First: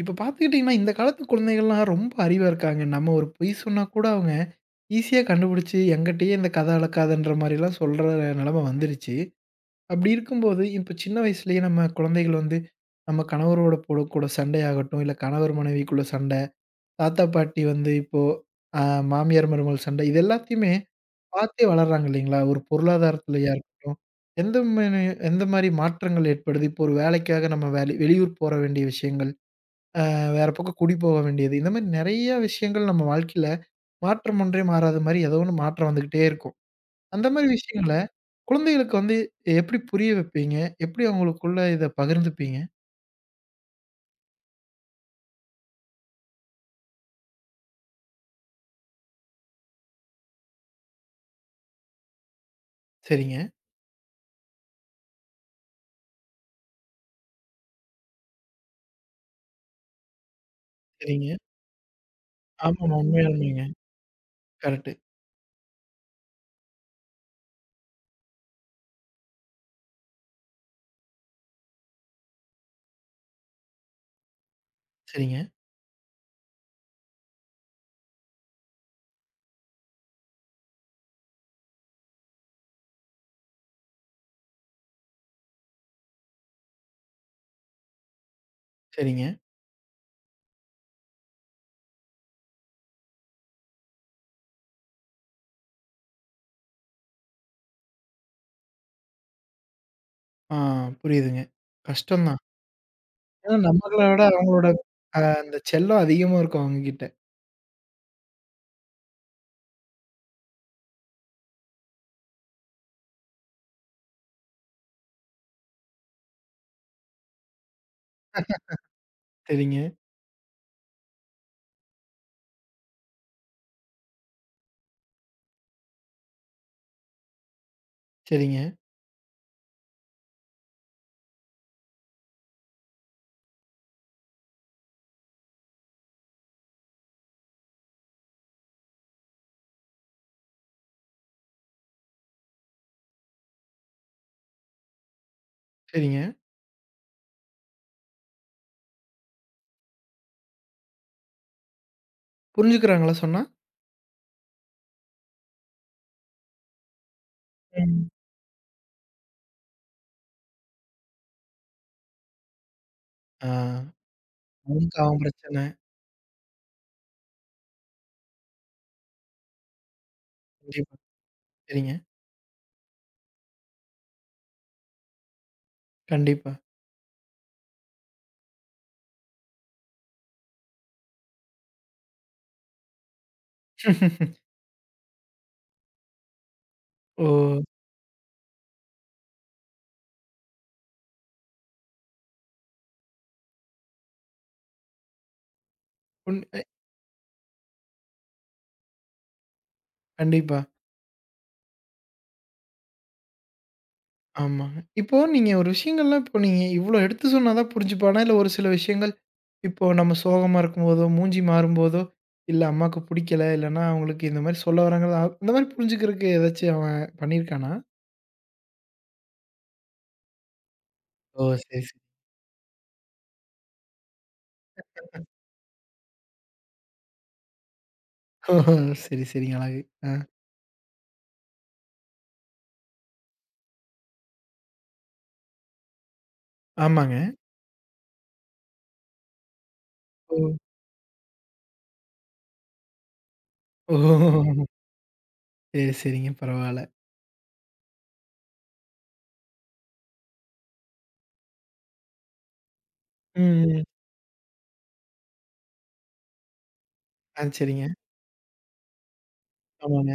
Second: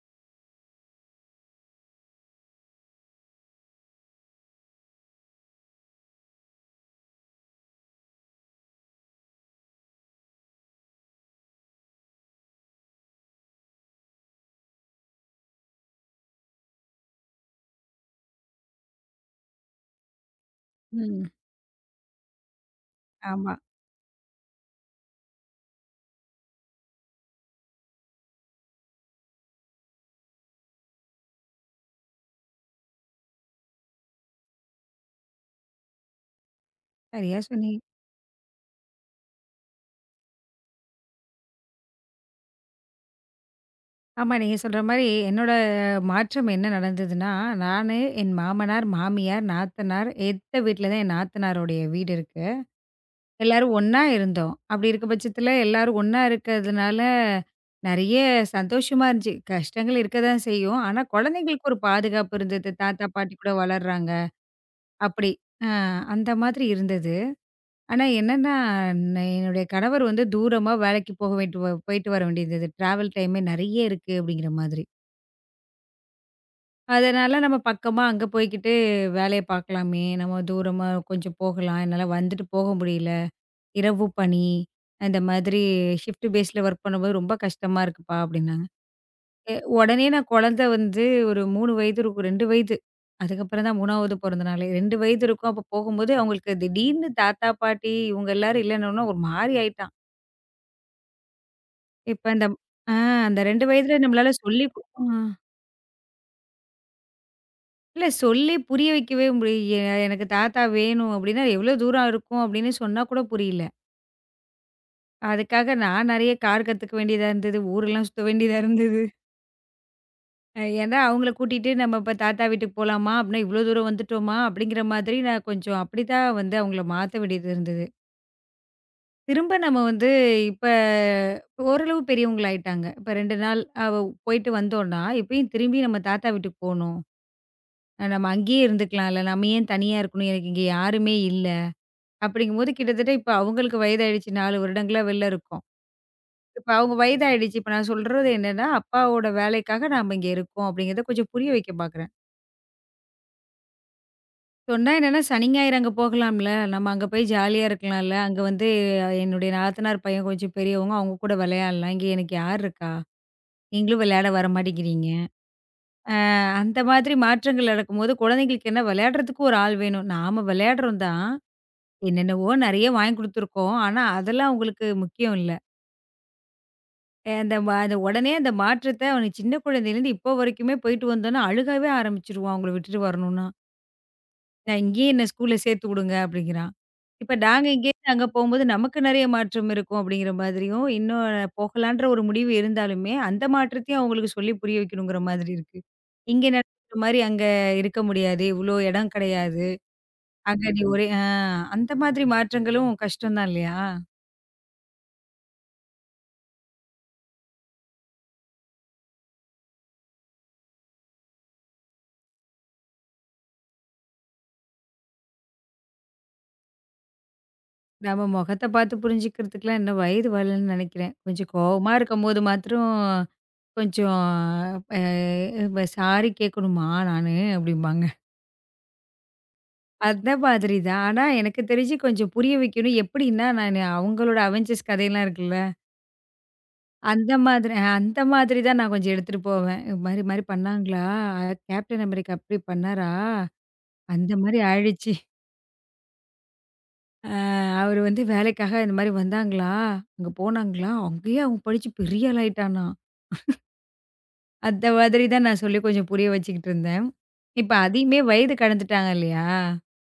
இப்ப பார்த்துக்கிட்டீங்கன்னா, இந்த காலத்து குழந்தைகள்லாம் ரொம்ப அறிவா இருக்காங்க. நம்ம ஒரு பொய் சொன்னா கூட அவங்க ஈஸியா கண்டுபிடிச்சு, என்கிட்டயே இந்த கதை அளக்காதன்ற மாரிலாம் சொல்ற நெலம வந்துருச்சு. அப்படி இருக்கும்போது, இப்ப சின்ன வயசுலயே நம்ம குழந்தைகள் வந்து, நம்ம கணவரோட கூட கூட சண்டையாகட்டும், இல்ல கணவர் மனைவிக்குள்ள சண்டை, தாத்தா பாட்டி வந்து இப்போ அ மாமியார் மருமகள் சண்டை, இது எல்லாத்தையுமே ம். பார்த்தே வளர்றாங்க இல்லைங்களா? ஒரு பொருளாதாரத்திலயா ஆமா. இருக்கட்டும், எந்த மேனு எந்த மாரி மாற்றங்கள் ஏற்படுது? இப்போ ஒரு வேலைக்காக நம்ம வேலை வெளியூர் போற வேண்டிய விஷயங்கள். வேற பக்கம் குடி போக வேண்டியது. இந்த மாரி நெறைய விஷயங்கள் நம்ம வாழ்க்கையில மாற்றம் ஒன்றே மாறாத மாரி ஏதோ ஒண்ணு மாற்றம் வந்துகிட்டே இருக்கும். அந்த சரியா மாரி சொன்னீங்க. விஷயங்கள குழந்தைகளுக்கு வந்து எப்படி புரிய வைப்பீங்க? எப்படி அவங்களுக்குள்ள இத பகிர்ந்துப்பீங்க? ஆமா நீங்க சொல்ற மாரி என்னோட மாற்றம் என்ன நடந்ததுன்னா, நானு, என் மாமனார், மாமியார், நாத்தனார் எதித்த வீட்ல தான் என் நாத்தனாருடைய வீடு இருக்கு. சரிங்க, எல்லாரும் ஒண்ணா இருந்தோம். அப்படி இருக்க பட்சத்தில எல்லாரும் ஒண்ணா இருக்கிறதுனால, நெறைய சந்தோஷமா இருந்துச்சு. கஷ்டங்கள் இருக்க தான் செய்யும். ஆனா சரிங்க. குழந்தைங்களுக்கு ஒரு பாதுகாப்பு இருந்தது. ஆமாமா. தாத்தா, பாட்டி கூட உண்மையாலுமேங்க. வளர்றாங்க. கரெக்ட்டு. அப்படி. அ அந்த மாதிரி இருந்தது. ஆனா என்னன்னா, என்னுடைய கணவர் வந்து தூரமா வேலைக்கு போக வேண்டி போயிட்டு வர வேண்டியது. டிராவல் டைமே நெறைய இருக்கு அப்படிங்கிற மாதிரி. சரிங்க, அதனால நம்ம பக்கமா அங்க போய்க்கிட்டு வேலைய பார்க்கலாமே, நம்ம தூரமா கொஞ்சம் போகலாம். என்னால வந்துட்டு போக முடியல. இரவு பணி, இந்த மாதிரி ஷிஃப்ட் பேஸ்ல ஒர்க் பண்ணும்போது ரொம்ப கஷ்டமா இருக்குப்பா அப்படின்னாங்க. சரிங்க. எ உடனே நான் குழந்தை வந்து ஒரு 3 வயது இருக்கும், 2 வயது. அதுக்கப்புறம் தான் 3வது பிறந்த நாளே. 2 வயது இருக்கும். அப்ப போகும்போது அவங்களுக்கு திடீர்னு தாத்தா, பாட்டி இவங்க எல்லாரும் இல்லன்னோன ஒரு மாரி ஆயிட்டாங்க. ஆ, புரியுதுங்க. இப்ப கஷ்டம் தான். இந்த ஆ அந்த ஏன்னா 2 நம்மள வயதுல விட நம்மளால சொல்லி அவங்களோட கு ஆ அந்த செல்லம் அதிகமா இருக்கும் அவங்ககிட்ட. இல்ல சொல்லி புரிய வைக்கவே முடிய எனக்கு தாத்தா வேணும் அப்டின்னா, எவ்ளோ தூரம் இருக்கும் அப்டின்னு சொன்னா கூட புரியல. அதுக்காக நான் நெறைய கார் கத்துக்க வேண்டியதா இருந்தது. ஊரெல்லாம் சுத்த வேண்டியதா இருந்தது. சரிங்க, ஏன்னா அவங்கள கூட்டிட்டு நம்ம இப்ப தாத்தா வீட்டுக்கு போலாமா? அப்டின்னா இவ்ளோ தூரம் வந்துட்டோமா? அப்டிங்கிற மாதிரி நான் கொஞ்சம் அப்டித்தான் வந்து அவங்கள மாத்த வேண்டியது இருந்தது. சரிங்க, திரும்ப நம்ம வந்து இப்ப ஓரளவு பெரியவங்களாயிட்டாங்க. இப்ப 2 நாள் அவ போயிட்டு வந்தோம்னா, இப்பயும் திரும்பி நம்ம தாத்தா வீட்டுக்கு போணும். நம்ம அங்கேயே இருந்துக்கலாம்ல. நம்ம ஏன் தனியா இருக்கணும்? எனக்கு இங்க யாருமே இல்ல. அப்படிங்கும்போது கிட்டத்தட்ட இப்ப அவங்களுக்கு வயதாயிடுச்சு. 4 வருடங்களா வெளில இருக்கோம். சரிங்க. இப்ப அவங்க வயதாயிடுச்சு. இப்ப நான் சொல்றது என்னன்னா, அப்பாவோட வேலைக்காக நாம இங்க இருக்கோம் அப்படிங்கிறத கொஞ்சம் புரிய வைக்க பார்க்குறேன். புரிஞ்சுக்கிறாங்களா சொன்னா? சொன்னா என்னன்னா, சனி, ஞாயிறு அங்க போகலாம்ல. நம்ம அங்க போய் ஜாலியா ம். இருக்கலாம்ல. அங்க வந்து என்னுடைய நாத்தனார் பையன் கொஞ்சம் பெரியவங்க. அவங்க கூட விளையாடலாம். இங்க எனக்கு யார் இருக்கா? ஆ, நீங்களும் விளையாட வர அவனுக்கு மாட்டேங்கிறீங்க. அவன் பிரச்சனை. அந்த மாதிரி மாற்றங்கள் நடக்கும்போது, குழந்தைங்களுக்கு என்ன விளையாடுறதுக்கு ஒரு ஆள் வேணும். நாம கண்டிப்பா. விளையாடுறோம் தான். சரிங்க. என்னென்னவோ நெறைய வாங்கி குடுத்துருக்கோம். ஆனா, அதெல்லாம் அவங்களுக்கு முக்கியம் இல்ல. கண்டிப்பா. அ அந்த ம அந்த உடனே அந்த மாற்றத்த அவனுக்கு சின்ன குழந்தையிலேருந்து இப்போ வரைக்குமே போயிட்டு வந்தோன்னா, அழுகவே ஆரம்பிச்சுருவான் அவங்கள விட்டுட்டு வரணும்னா. நான் இங்கேயே என்ன ஸ்கூல்ல சேர்த்து விடுங்க அப்படிங்கிறான். ஓ! இப்ப நாங்க இங்கேருந்து அங்க போம்போது நமக்கு நெறைய மாற்றம் இருக்கும் அப்படிங்கிற மாதிரியும், இன்னும் போகலான்ற ஒரு முடிவு இருந்தாலுமே, அந்த மாற்றத்தையும் அவங்களுக்கு சொல்லி புரிய வைக்கணுங்கிற மாதிரி இருக்கு. உண் இங்க அ நடக்கிற மாரி அங்க இருக்க முடியாது. இவ்ளோ இடம் கிடையாது. கண்டிப்பா. அங்க நீ ஒரே ஆ அந்த மாதிரி மாற்றங்களும் கஷ்டம் தான் இல்லையா? ஆமாங்க. இப்போ நீங்க ஒரு விஷயங்கள்லாம் இப்போ நீங்க இவ்ளோ எடுத்து சொன்னா தான் புரிஞ்சுப்பானா? இல்ல ஒரு சில விஷயங்கள், இப்போ நம்ம சோகமா இருக்கும்போதோ, மூஞ்சி மாறும்போதோ, இல்ல அம்மாக்கு புடிக்கல, இல்லன்னா அவங்களுக்கு இந்த மாரி சொல்ல வராங்கன்னு இந்த மாரி புரிஞ்சுக்கிறதுக்கு ஏதாச்சும் அவன் பண்ணியிருக்கானா? நம்ம முகத்த பார்த்து புரிஞ்சுக்கிறதுக்குலாம் இன்னும் வயது வரலன்னு நினைக்கிறேன். ஓ! கொஞ்சம் சரி, கோவமா சரி. இருக்கும்போது மாத்திரம் கொஞ்சம் அ "இப்ப சாரி கேட்கணுமா நானு?" அப்படிம்பாங்க. ஓஹோ! சரி, சரிங்க. அழகு. ஆ. அந்த மாதிரி தான். ஆனா எனக்கு தெரிஞ்சு கொஞ்சம் புரிய வைக்கணும். எப்படின்னா, நானு அவங்களோட அவெஞ்சர்ஸ் கதையெல்லாம் இருக்குல்ல, ஆமாங்க. அந்த மாதிரி தான் நான் கொஞ்சம் எடுத்துட்டு போவேன். "இது மாரி ஓ! மாரி பண்ணாங்களா? கேப்டன் அமெரிக்கா அப்படி பண்ணாரா? ஓஹோ! அந்த மாரி ஆயிடுச்சு. சரி, சரிங்க. பரவால்ல. அ அவரு வந்து வேலைக்காக இந்த மாரி வந்தாங்களா? அங்க போனாங்களா? அங்கேயே அவன் படிச்சு பெரிய ஆள் ஆயிட்டானா?" ம், ம். அந்த மாதிரி தான் நான் சொல்லி கொஞ்சம் புரிய வச்சுக்கிட்டு இருந்தேன். ஆ, இப்ப சரிங்க. அதையுமே வயது கடந்துட்டாங்க இல்லையா? ஆமாங்க.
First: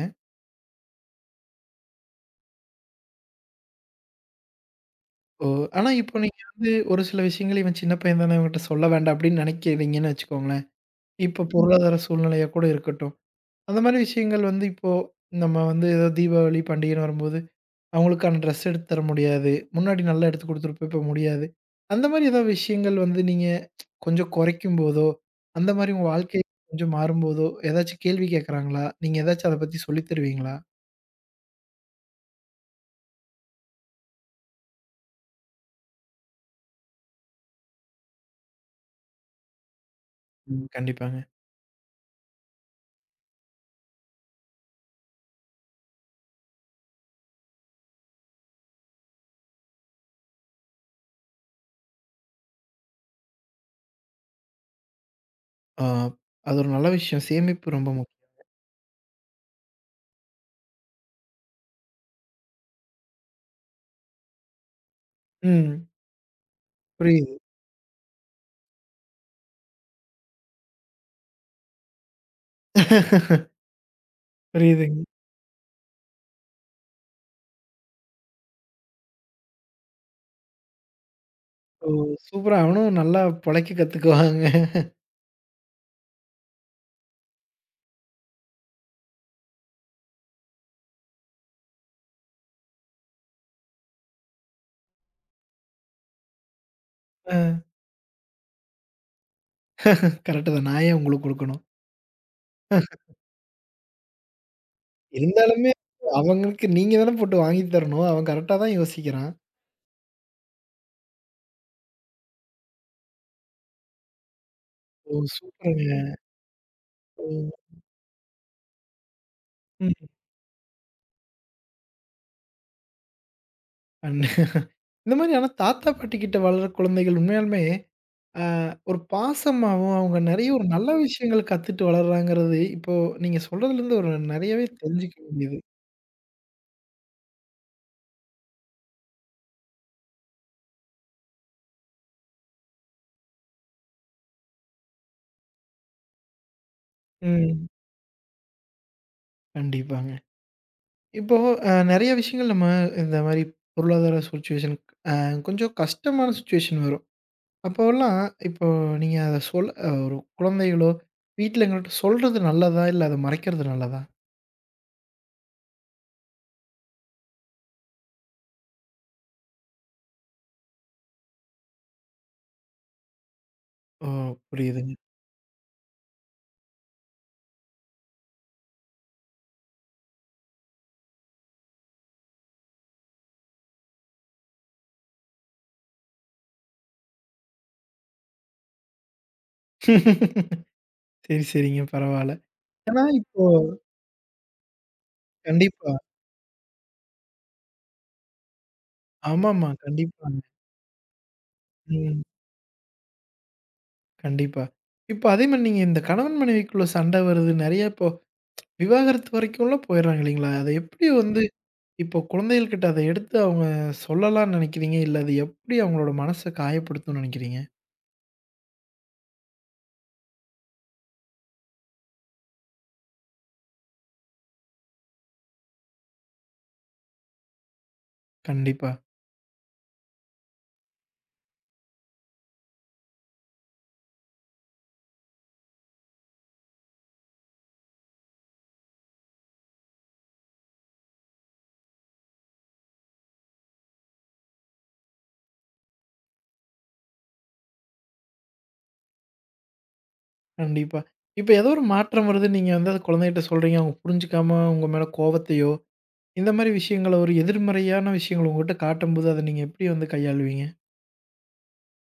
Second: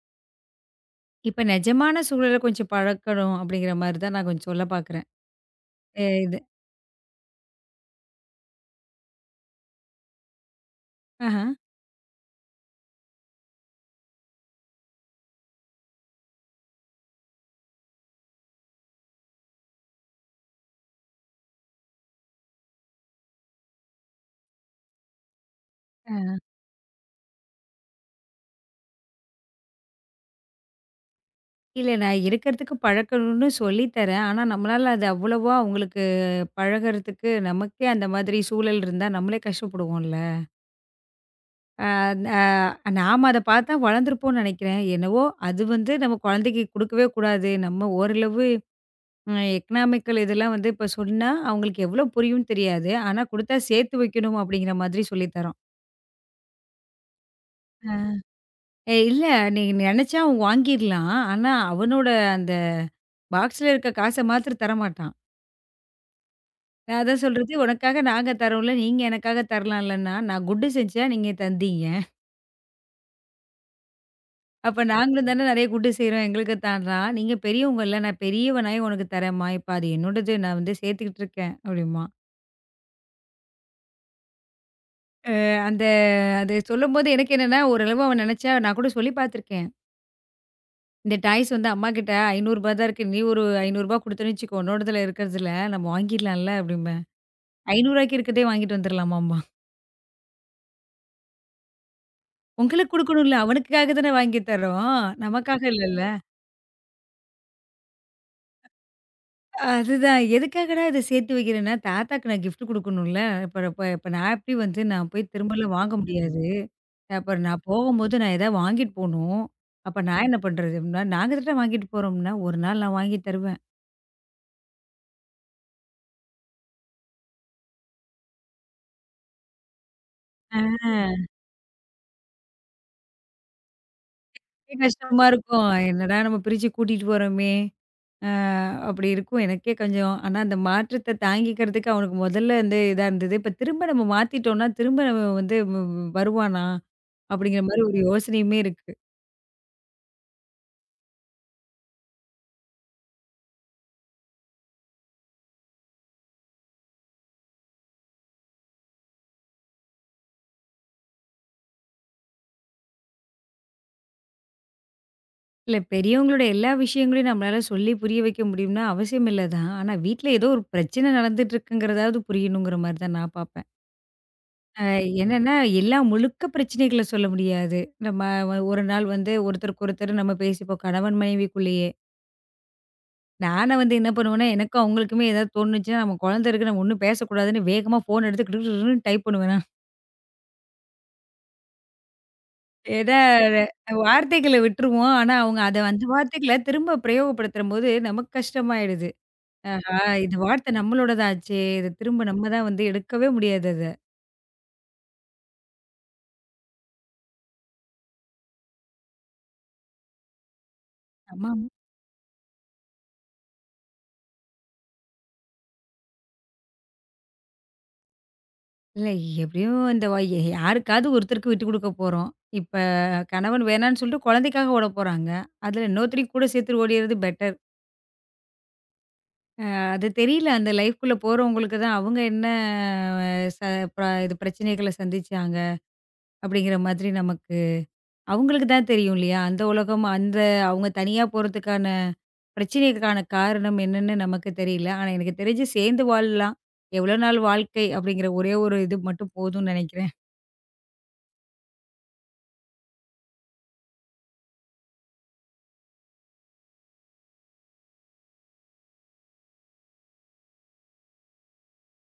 இப்ப நிஜமான சூழல கொஞ்சம் பழக்கணும் அப்படிங்கிற மாரி தான் நான் கொஞ்சம் சொல்ல பார்க்குறேன். ஓ! ஆனா எ இப்போ இது நீங்க வந்து ஒரு சில விஷயங்கள் இவன் சின்ன பையன் தானே இவன்கிட்ட சொல்ல வேண்டாம் அப்படின்னு நினைக்கிறீங்கன்னு வச்சுக்கோங்களேன். இப்போ ஆஹா. ம். பொருளாதார சூழ்நிலையா கூட இருக்கட்டும். அந்த மாரி விஷயங்கள் வந்து இப்போ நம்ம வந்து ஏதோ தீபாவளி பண்டிகைன்னு வரும்போது, அவங்களுக்கான ட்ரெஸ் எடுத்து தர முடியாது. முன்னாடி நல்லா எடுத்து குடுத்துருப்போம், இப்போ முடியாது. அந்த மாரி ஏதாவது விஷயங்கள் வந்து நீங்க கொஞ்சம் குறைக்கும்போதோ, அந்த மாரி உங்க வாழ்க்கை கொஞ்சம் மாறும்போதோ, ஏதாச்சும் கேள்வி கேட்கறாங்களா? நீங்க ஏதாச்சும் அத பத்தி சொல்லி தருவீங்களா? இல்ல நான் இருக்கிறதுக்கு பழக்கணும்னு சொல்லி தரேன். ஆனா நம்மளால அது அவ்வளவா அவங்களுக்கு பழகுறதுக்கு நமக்கே அந்த மாதிரி சூழல் இருந்தா நம்மளே கஷ்டப்படுவோம்ல. ம். கண்டிப்பாங்க. அந்த அ நாம அத பார்த்தா வளர்ந்துருப்போம்னு நினைக்கிறேன். என்னவோ அது வந்து நம்ம குழந்தைக்கு குடுக்கவே கூடாது. நம்ம ஓரளவு எக்கனாமிக்கல் இதெல்லாம் வந்து இப்ப சொன்னா, அவங்களுக்கு எவ்ளோ புரியும்னு தெரியாது. ஆனா குடுத்தா சேர்த்து வைக்கணும் அப்படிங்கிற மாதிரி சொல்லி தரோம். ஆ, அது ஒரு நல்ல விஷயம். சேமிப்பு ரொம்ப அ. முக்கியம். "ஏ இல்ல நீ நெனச்சா அவன் வாங்கிர்லாம். ஆனா அவனோட அந்த பாக்ஸ்ல இருக்க காச மாத்திரம் தரமாட்டான்." ம். நான் அதான் புரியுது. சொல்றது, "உனக்காக நாங்க தரோம்ல, நீங்க எனக்காக தரலாம்லன்னா, நான் குட்டு செஞ்சா நீங்க தந்தீங்க. அப்ப புரியுதுங்க. நாங்களும் தானே நெறைய குட்டு செய்றோம். எங்களுக்கு தான்டா. நீங்க பெரியவங்கல்ல, நான் பெரியவனாயி உனக்கு தரேம்மா. இப்ப அது என்னோடது. நான் வந்து சேர்த்துக்கிட்டு இருக்கேன்." ஓ! அப்படிம்பான். சூப்பரா அவனும் நல்லா பொழைக்க கத்துக்குவாங்க. அந்த அது சொல்லும்போது எனக்கு என்னன்னா, ஓரளவு அவன் நெனச்சா நான் கூட சொல்லி பார்த்துருக்கேன். இந்த டாய்ஸ் வந்து அம்மாகிட்ட ரூ. 500 தான் இருக்கு. நீ ஒரு ரூ. 500 குடுத்தேன்னு வச்சுக்கோ, உன்னோடதுல இருக்கிறதுல நம்ம வாங்கிடலாம்ல அப்படிம்பேன். ஆ. ரூ. 500க்கு இருக்கிறதே வாங்கிட்டு வந்துரலாமாம்பா. கரெக்ட்டு தான். நான் ஏன் உங்களுக்கு குடுக்கணும்? உங்களுக்கு குடுக்கணும்ல, அவனுக்காக தானே வாங்கி தர்றோம். நமக்காக இருந்தாலுமே இல்லல்ல. அவங்களுக்கு நீங்க தானே போட்டு வாங்கி தரணும். அவன் கரெக்ட்டா தான் யோசிக்கிறான். அதுதான் எதுக்காகடா இத சேர்த்து வைக்கிறேன்னா, தாத்தாக்கு நான் கிஃப்ட் குடுக்கணும்ல. இப்ப இப்ப இப்ப நான் எப்படி வந்து நான் ஓ! போய் திரும்பலாம் வாங்க சூப்பருங்க. முடியாது. அப்புறம் ம். நான் போகும்போது நான் ஏதாவது வாங்கிட்டு போணும். அப்ப ம். நான் என்ன பண்றது? அப்படின்னா, நாங்க தானே வாங்கிட்டு போறோம்னா, ஒரு நாள் நான் வாங்கி தருவேன். அண்ணே இந்த மாரி ஆனா தாத்தா, பாட்டி கிட்ட வளர்ற குழந்தைகள் உண்மையாலுமே அ ஒரு பாசமாவும், அவங்க நெறைய ஒரு நல்ல ஆ. விஷயங்கள் கத்துட்டு வளர்றாங்கிறது, இப்போ நீங்க சொல்றதுலருந்து ஒரு நெறையவே தெரிஞ்சுக்க கஷ்டமா முடியுது. இருக்கும். என்னடா நம்ம பிரிச்சு கூட்டிட்டு போறோமே! அ அப்படி இருக்கும். எனக்கே கொஞ்சம் ஆனா அந்த மாற்றத்த தாங்கிக்கிறதுக்கு அவனுக்கு முதல்ல வந்து இதா இருந்தது. இப்ப திரும்ப நம்ம மாத்திட்டோம்னா, திரும்ப நம்ம வந்து வ் வ் வருவானா? அப்படிங்கிற ம். மாரி ஒரு யோசனையுமே இருக்கு. கண்டிப்பாங்க. இப்போ நெறைய விஷயங்கள் நம்ம இந்த மாரி பொருளாதார சுச்சுவேஷன் அ கொஞ்சம் கஷ்டமான சுச்சுவேஷன் வரும். அப்போலாம் இப்போ நீங்க அத சொல் அ ஒரு குழந்தைகளோ, வீட்ல எங்கள்ட்ட சொல்றது நல்லதா? இல்ல அத மறைக்கிறது நல்லதா? இல்ல பெரியவங்களோட எல்லா விஷயங்களையும் நம்மளால சொல்லி புரிய வைக்க முடியும்னா அவசியம் இல்ல தான். ஆனா வீட்ல ஏதோ ஒரு பிரச்சனை நடந்துட்டு இருக்குங்கிறதாவது புரியணுங்கிற மாரி தான் நான் பார்ப்பேன். ஓ! அ புரியுதுங்க. என்னன்னா, எல்லா முழுக்க பிரச்சனைகள சொல்ல முடியாது. நம்ம ஒரு நாள் வந்து ஒருத்தருக்கு ஒருத்தர் நம்ம பேசிப்போம் கணவன் மனைவிக்குள்ளேயே. நானா வந்து என்ன பண்ணுவேன்னா, எனக்கும் அவங்களுக்குமே ஏதாவது தோணுச்சுன்னா, நம்ம குழந்தை இருக்கு நம்ம ஒண்ணும் பேசக்கூடாதுன்னு வேகமா ஃபோன் எடுத்து கிடு கிடுன்னு டைப் பண்ணுவேன் நான். சரி, சரிங்க. பரவால்ல. ஏன்னா ஏதா இப்போ வார்த்தைகள விட்டுருவோம். ஆனா அவங்க அத கண்டிப்பா. அந்த வார்த்தைகள திரும்ப பிரயோகப்படுத்தும்போது நமக்கு கஷ்டமாயிடுது. ஆமாமா. ஆஹா! இந்த கண்டிப்பாங்க. வார்த்தை நம்மளோடதாச்சே! இத ம். திரும்ப நம்ம தான் வந்து எடுக்கவே முடியாது அத. கண்டிப்பா. இப்போ அதே மாரி நீங்க இந்த கணவன் மனைவிக்குள்ள சண்டை வருது. நெறைய இப்போ விவாகரத்து வரைக்கும்லாம் போயிடுறாங்க இல்லைங்களா? அத எப்படி வந்து ஆமாமா. இப்போ குழந்தைகள் கிட்ட அத எடுத்து அவங்க சொல்லலாம்னு நெனைக்கிறீங்க? இல்ல அது எப்படி அவங்களோட மனச காயப்படுத்தும்னு நெனைக்கிறீங்க? இல்ல எப்படியும் இந்த வ யாருக்காவது ஒருத்தருக்கு விட்டு குடுக்க போறோம். இப்ப கணவன் வேணான்னு சொல்லிட்டு குழந்தைக்காக ஓட போறாங்க. அதுல இன்னொருத்தரையும் கூட சேர்த்து ஓடிறது கண்டிப்பா. அது தெரியல. அந்த லைஃப்குள்ள போறவங்களுக்கு தான் அவங்க என்ன ச ப இது பிரச்சனைகள சந்திச்சாங்க, அப்படிங்கிற மாதிரி நமக்கு அவங்களுக்கு தான் தெரியும் இல்லையா? அந்த உலகம் அந்த அவங்க தனியா போறதுக்கான பிரச்சனைக்கான காரணம் என்னன்னு நமக்கு தெரியல. ஆனா எனக்கு தெரிஞ்சு சேர்ந்து வாழலாம். எவ்வளோ நாள் வாழ்க்கை அப்படிங்கிற ஒரே ஒரு இது மட்டும் போதும்னு நெனைக்கிறேன். கண்டிப்பா. இப்ப ஏதோ ஒரு மாற்றம் வருது. நீங்க வந்து அத குழந்தைகிட்ட சொல்றீங்க. அவங்க புரிஞ்சுக்காம உங்க மேல கோவத்தையோ, இந்த மாரி விஷயங்கள ஒரு எதிர்மறையான விஷயங்கள உங்ககிட்ட காட்டும்போது, அத நீங்க எப்படி வந்து கையாளுவீங்க?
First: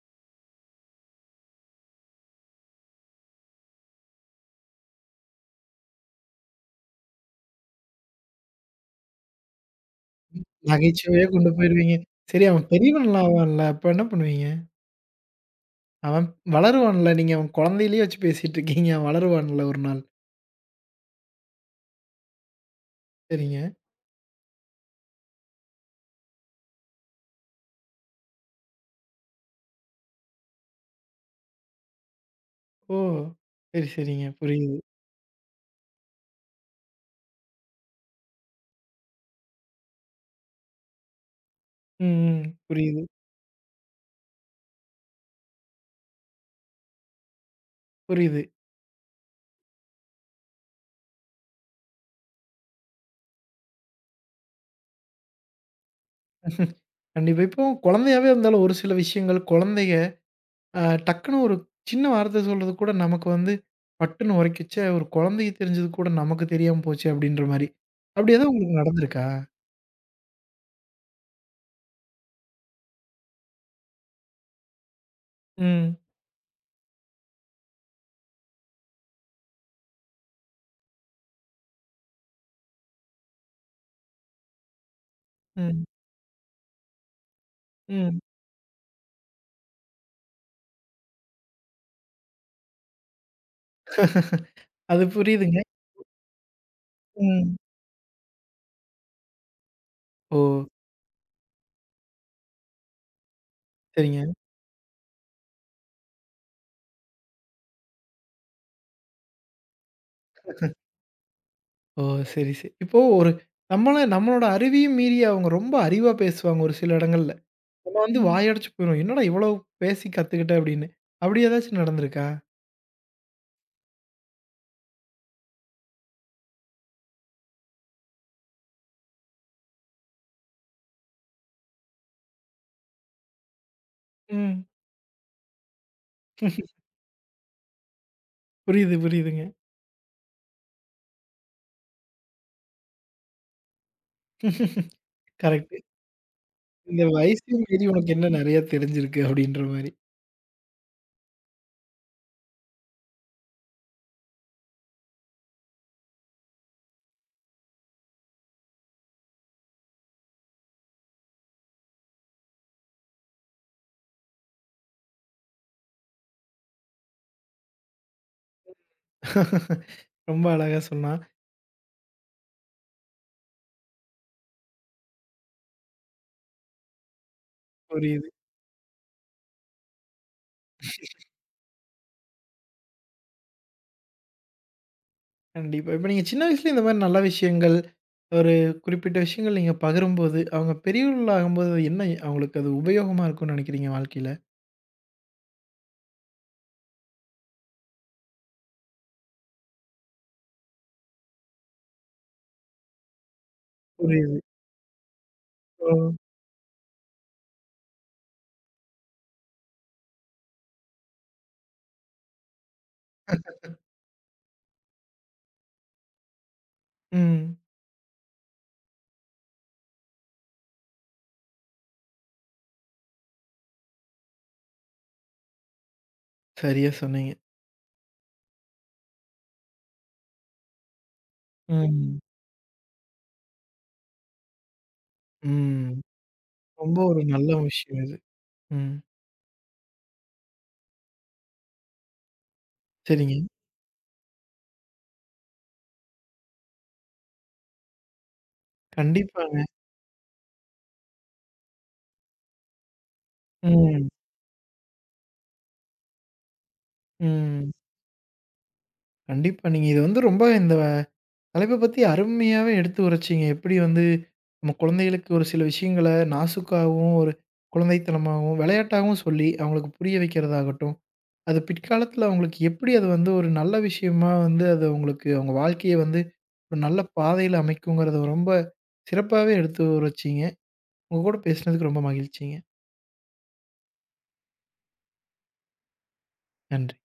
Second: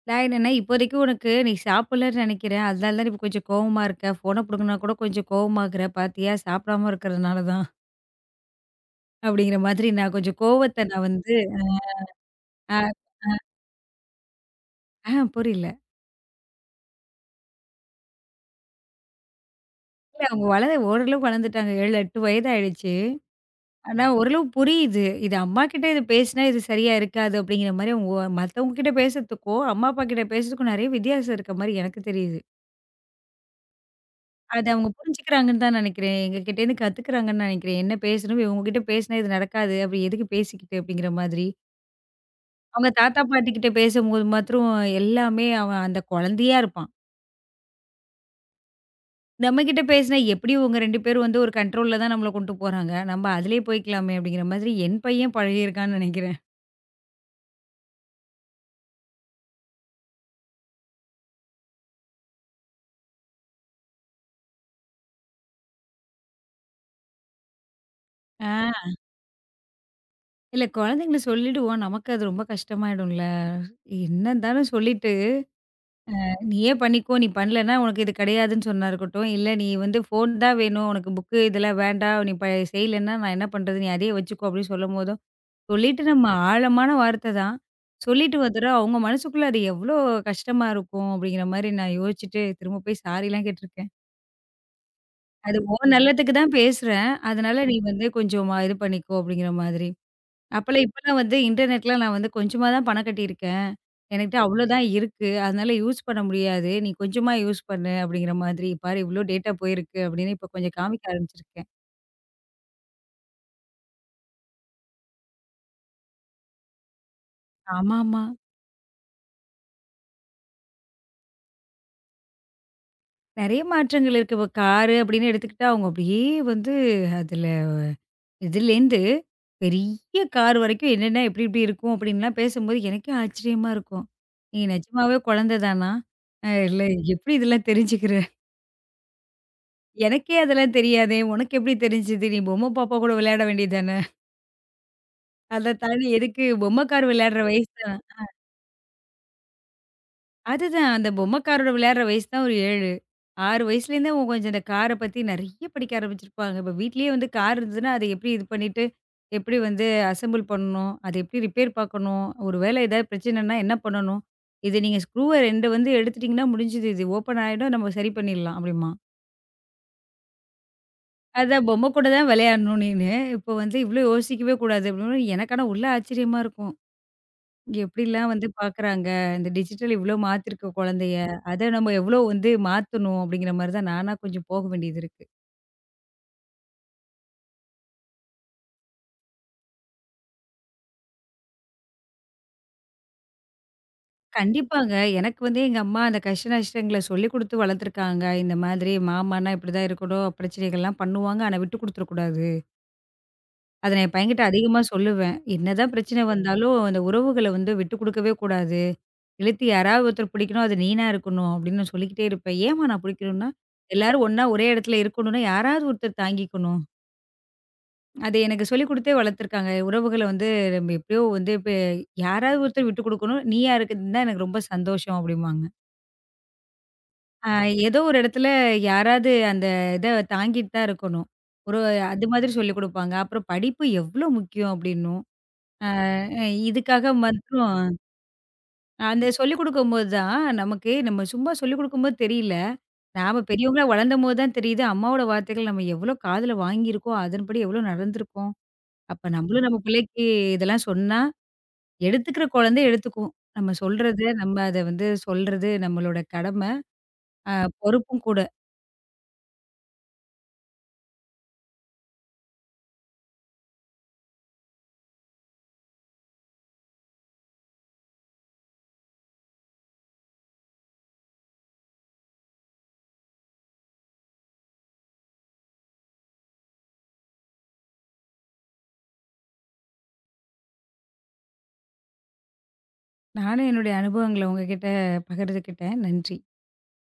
நான் என்னன்னா, இப்போதைக்கு உனக்கு நீ சாப்பிடலன்னு நெனைக்கிறேன். அதனால தான் நீ இப்ப கொஞ்சம் கோவமா இருக்க. ஃபோன புடுங்குனா கூட கொஞ்சம் கோவமாகுற. பாத்தியா சாப்பிடாம இருக்கிறதுனால தான். அப்படிங்கிற மாதிரி நான் கொஞ்சம் கோவத்த நான் நகைச்சுவையா வந்து கொண்டு போயிருவீங்க. சரி அவன் அ பெரியவன்ல ஆவான்ல, அப்ப என்ன பண்ணுவீங்க? ஆஹ புரியல. அவன் வளருவான்ல. நீங்க அவன் குழந்தையிலயே வச்சு பேசிட்டு இருக்கீங்க. அவன் வளருவான்ல ஒரு நாள். இல்ல அவங்க வளர ஓரளவு வளர்ந்துட்டாங்க. 7, 8 வயதாயிடுச்சு. சரிங்க. ஆனா ஓரளவு புரியுது. இது அம்மாகிட்ட இது பேசினா இது சரியா இருக்காது அப்படிங்கிற மாரி அவங்க மத்தவங்க கிட்ட பேசுறதுக்கும், அம்மா அப்பா கிட்ட பேசுறதுக்கும் நெறைய வித்தியாசம் இருக்க மாரி எனக்கு தெரியுது. ஓ! சரி, சரிங்க. அத புரியுது. அவங்க புரிஞ்சுக்கிறாங்கன்னு தான் நெனைக்கிறேன். எங்க கிட்டேருந்து கத்துக்கிறாங்கன்னு நெனைக்கிறேன். என்ன பேசணும் இவங்ககிட்ட பேசினா இது நடக்காது. அப்படி எதுக்கு பேசிக்கிட்டு அப்படிங்கிற மாதிரி. ம், ம். அவங்க புரியுது, தாத்தா பாட்டி கிட்ட பேசும்போது மாத்திரம் எல்லாமே அவன் அந்த குழந்தையா இருப்பான். புரியுது. நம்மகிட்ட பேசினா எப்படியும் உங்க 2 பேரும் வந்து ஒரு கண்ட்ரோல்ல தான் நம்மள கொண்டு போறாங்க. நம்ம அதிலயே போய்க்கலாமே அப்படிங்கிற மாதிரி என் பையன் பழகியிருக்கான்னு நெனைக்கிறேன். கண்டிப்பா. இப்போ குழந்தையாவே இருந்தாலும் ஒரு சில விஷயங்கள் குழந்தைக அ டக்குன்னு ஒரு சின்ன வார்த்தை சொல்றது கூட நமக்கு வந்து பட்டுன்னு உரைக்கிச்சே, ஒரு குழந்தைக்கு தெரிஞ்சது கூட நமக்கு தெரியாம போச்சே அப்டின்ற மாரி. அப்டி ஆ எதுவும் உங்களுக்கு நடந்திருக்கா? இல்ல குழந்தைங்கள சொல்லிடுவோம். நமக்கு அது ரொம்ப கஷ்டமாயிடும்ல. என்ன இருந்தாலும் சொல்லிட்டு ம், நீயே பண்ணிக்கோ, நீ பண்ணலன்னா உனக்கு இது கிடையாதுன்னு சொன்னா இருக்கட்டும். இல்ல நீ வந்து ஃபோன் தான் வேணும், உனக்கு புக்கு இதெல்லாம் வேண்டாம், நீ ப செய்யலன்னா நான் என்ன பண்றது? நீ அதையே வச்சுக்கோ அப்படின்னு சொல்லும்போதும், ம், சொல்லிட்டு நம்ம ஆழமான வார்த்தை தான். ம். சொல்லிட்டு வந்துட்டா அவங்க மனசுக்குள்ள அது எவ்வளோ கஷ்டமா இருக்கும் அப்படிங்கிற மாரி நான் யோசிச்சுட்டு திரும்ப போய் சாரிலாம் கேட்டிருக்கேன். அது அது புரியுதுங்க. உன் நல்லதுக்கு தான் பேசுறேன். ம். அதனால நீ ம். வந்து கொஞ்சம் இது பண்ணிக்கோ அப்படிங்கிற மாதிரி. ஓ! அப்பலாம் இப்பலாம் வந்து இன்டர்நெட்லாம் நான் வந்து கொஞ்சமா தான் பணம் கட்டியிருக்கேன். சரிங்க. என்கிட்ட அவ்வளோதான் இருக்கு. அதனால யூஸ் பண்ண முடியாது. நீ கொஞ்சமா யூஸ் பண்ணு அப்படிங்கிற மாதிரி. பாரு இவ்ளோ டேட்டா போயிருக்கு அப்படின்னு இப்ப கொஞ்சம் காமிக்க ஆரம்பிச்சிருக்கேன். ஓ! சரி, சரி. இப்போ ஒரு நம்மள நம்மளோட அறிவையும் மீறி அவங்க ரொம்ப அறிவா பேசுவாங்க ஒரு சில இடங்கள்ல. நம்ம வந்து ஆமாமா. வாயடைச்சு போயிரும். என்னடா இவ்வளோ பேசி கத்துக்கிட்ட அப்டின்னு. அப்டி ஏதாச்சும் நடந்திருக்கா? நெறைய மாற்றங்கள் இருக்கு. இப்ப காரு அப்படின்னு எடுத்துக்கிட்டா அவங்க அப்படியே வந்து அதுல இதுலேருந்து பெரிய கார் வரைக்கும் என்னென்ன எப்படி எப்படி இருக்கும் அப்படின்லாம் பேசும்போது எனக்கே ஆச்சரியமா இருக்கும். நீ ம். நிஜமாவே குழந்தை தானா? இல்ல எப்படி இதெல்லாம் தெரிஞ்சுக்கிற? புரியுது, புரியுதுங்க. எனக்கே அதெல்லாம் தெரியாதே! உனக்கு எப்படி தெரிஞ்சுது? நீ பொம்மை பாப்பா கூட விளையாட வேண்டியது தானே! அத கரெக்ட். தாண்டி எதுக்கு பொம்மை இந்த கார் விளையாடுற வயசையும் வயசு மீறி உனக்கு என்ன நெறைய தெரிஞ்சிருக்கு அப்டின்ற மாரி. அதுதான். அந்த பொம்மைக்காரோட விளையாடுற வயசு தான் ஒரு 7. 6 வயசுலேருந்தே அவங்க கொஞ்சம் இந்த கார பத்தி நெறைய படிக்க ஆரம்பிச்சிருப்பாங்க. இப்ப வீட்லயே வந்து கார் இருந்ததுன்னா, அத எப்படி இது பண்ணிட்டு, எப்படி வந்து அசெம்பிள் பண்ணணும்? அத எப்படி ரிப்பேர் பார்க்கணும்? ஒரு வேளை ஏதாவது பிரச்சனைன்னா என்ன பண்ணணும்? இது நீங்க ஸ்க்ரூவ 2 வந்து எடுத்துட்டீங்கன்னா முடிஞ்சுது. இது ஓப்பன் ஆயிடும். நம்ம சரி பண்ணிடலாம் அப்படிம்பான். ரொம்ப அழகா சொன்னா. அதான் பொம்மை கூட தான் விளையாடணும் நீனு. இப்போ வந்து இவ்ளோ யோசிக்கவே கூடாது அப்படின்னு. எனக்கு ஆனா உள்ள ஆச்சரியமா இருக்கும். புரியுது. எப்படிலாம் வந்து பார்க்குறாங்க. இந்த டிஜிட்டல் இவ்ளோ மாத்திருக்கு குழந்தைய. அத நம்ம எவ்ளோ வந்து மாத்தணும் அப்படிங்கிற மாரி தான் நானா கொஞ்சம் போக வேண்டியது இருக்கு. கண்டிப்பா. இப்ப நீங்க சின்ன வயசுல இந்த மாரி நல்ல விஷயங்கள், ஒரு குறிப்பிட்ட விஷயங்கள் நீங்க பகிரும்போது, அவங்க பெரியவர்கள் ஆகும்போது அது என்ன அவங்களுக்கு அது உபயோகமா இருக்கும்னு நெனைக்கிறீங்க வாழ்க்கையில? கண்டிப்பாங்க. எனக்கு வந்து எங்க அம்மா அந்த கஷ்ட நஷ்டங்கள சொல்லிக் குடுத்து வளர்த்துருக்காங்க. இந்த மாதிரி மாமான்னா இப்படிதான் இருக்கணும். பிரச்சனைகள்லாம் பண்ணுவாங்க. ஆனா விட்டு குடுத்துறக்கூடாது. அத நான் என் புரியுது. பையன்கிட்ட அதிகமா சொல்லுவேன். ஓ! என்னதான் பிரச்சனை வந்தாலும் அந்த உறவுகள வந்து விட்டு குடுக்கவே கூடாது. இழுத்து யாராவது ஒருத்தர் பிடிக்கணும் அது நீனா இருக்கணும் அப்படின்னு நான் சொல்லிக்கிட்டே இருப்பேன். ஏம்மா நான் பிடிக்கணும்னா, எல்லாரும் ஒண்ணா ஒரே இடத்துல இருக்கணும்னா யாராவது ஒருத்தர் தாங்கிக்கணும். ம். அது எனக்கு சொல்லிக் குடுத்தே வளர்த்துருக்காங்க. உறவுகள வந்து நம்ம எப்படியோ வந்து இப்ப யாராவது ஒருத்தர் விட்டு குடுக்கணும். நீ யாருக்குன்னு தான் எனக்கு ரொம்ப சந்தோஷம் அப்படிம்பாங்க. சரியா சொன்னீங்க. அ ஏதோ ஒரு இடத்துல யாராவது அந்த இத தாங்கிட்டு தான் இருக்கணும். ஒரு ம். அது மாதிரி சொல்லிக் குடுப்பாங்க. அப்புறம் படிப்பு எவ்ளோ முக்கியம் அப்படின்னும். ம். அ ரொம்ப இதுக்காக ஒரு நல்ல மற்றும் விஷயம் இது. ம். அந்த சொல்லிக் குடுக்கும்போது தான் நமக்கு நம்ம சும்மா சொல்லிக் குடுக்கும்போது தெரியல. சரிங்க. நாம பெரியவங்களா வளர்ந்தபோது தான் தெரியுது. அம்மாவோட வார்த்தைகள் நம்ம எவ்வளோ காதுல வாங்கியிருக்கோம். அதன்படி எவ்வளோ நடந்திருக்கோம். அப்ப கண்டிப்பாங்க. நம்மளும் நம்ம பிள்ளைக்கு இதெல்லாம் சொன்னா எடுத்துக்கிற குழந்தை எடுத்துக்கும். நம்ம ம். சொல்றது, நம்ம அத வந்து சொல்றது நம்மளோட கடமை, ம். பொறுப்பும் கூட. கண்டிப்பா. நீங்க இத வந்து ரொம்ப இந்த தலைப்ப பத்தி அருமையாவே எடுத்து உரைச்சீங்க. எப்படி வந்து நம்ம குழந்தைகளுக்கு ஒரு சில விஷயங்கள நாசூக்காகவும், ஒரு குழந்தைத்தனமாகவும், விளையாட்டாகவும் சொல்லி அவங்களுக்கு புரிய வைக்கிறதாகட்டும், அது பிற்காலத்தில அவங்களுக்கு எப்படி அது வந்து ஒரு நல்ல விஷயமா வந்து அது அவங்களுக்கு அவங்க வாழ்க்கைய வந்து ஒரு நல்ல பாதையில அமைக்குங்கிறத ரொம்ப சிறப்பாவே எடுத்து உரைச்சீங்க. உங்க கூட பேசினதுக்கு ரொம்ப மகிழ்ச்சிங்க. நானும் என்னுடைய அனுபவங்கள உங்ககிட்ட பகிர்ந்துக்கிட்டேன். நன்றி. நன்றி.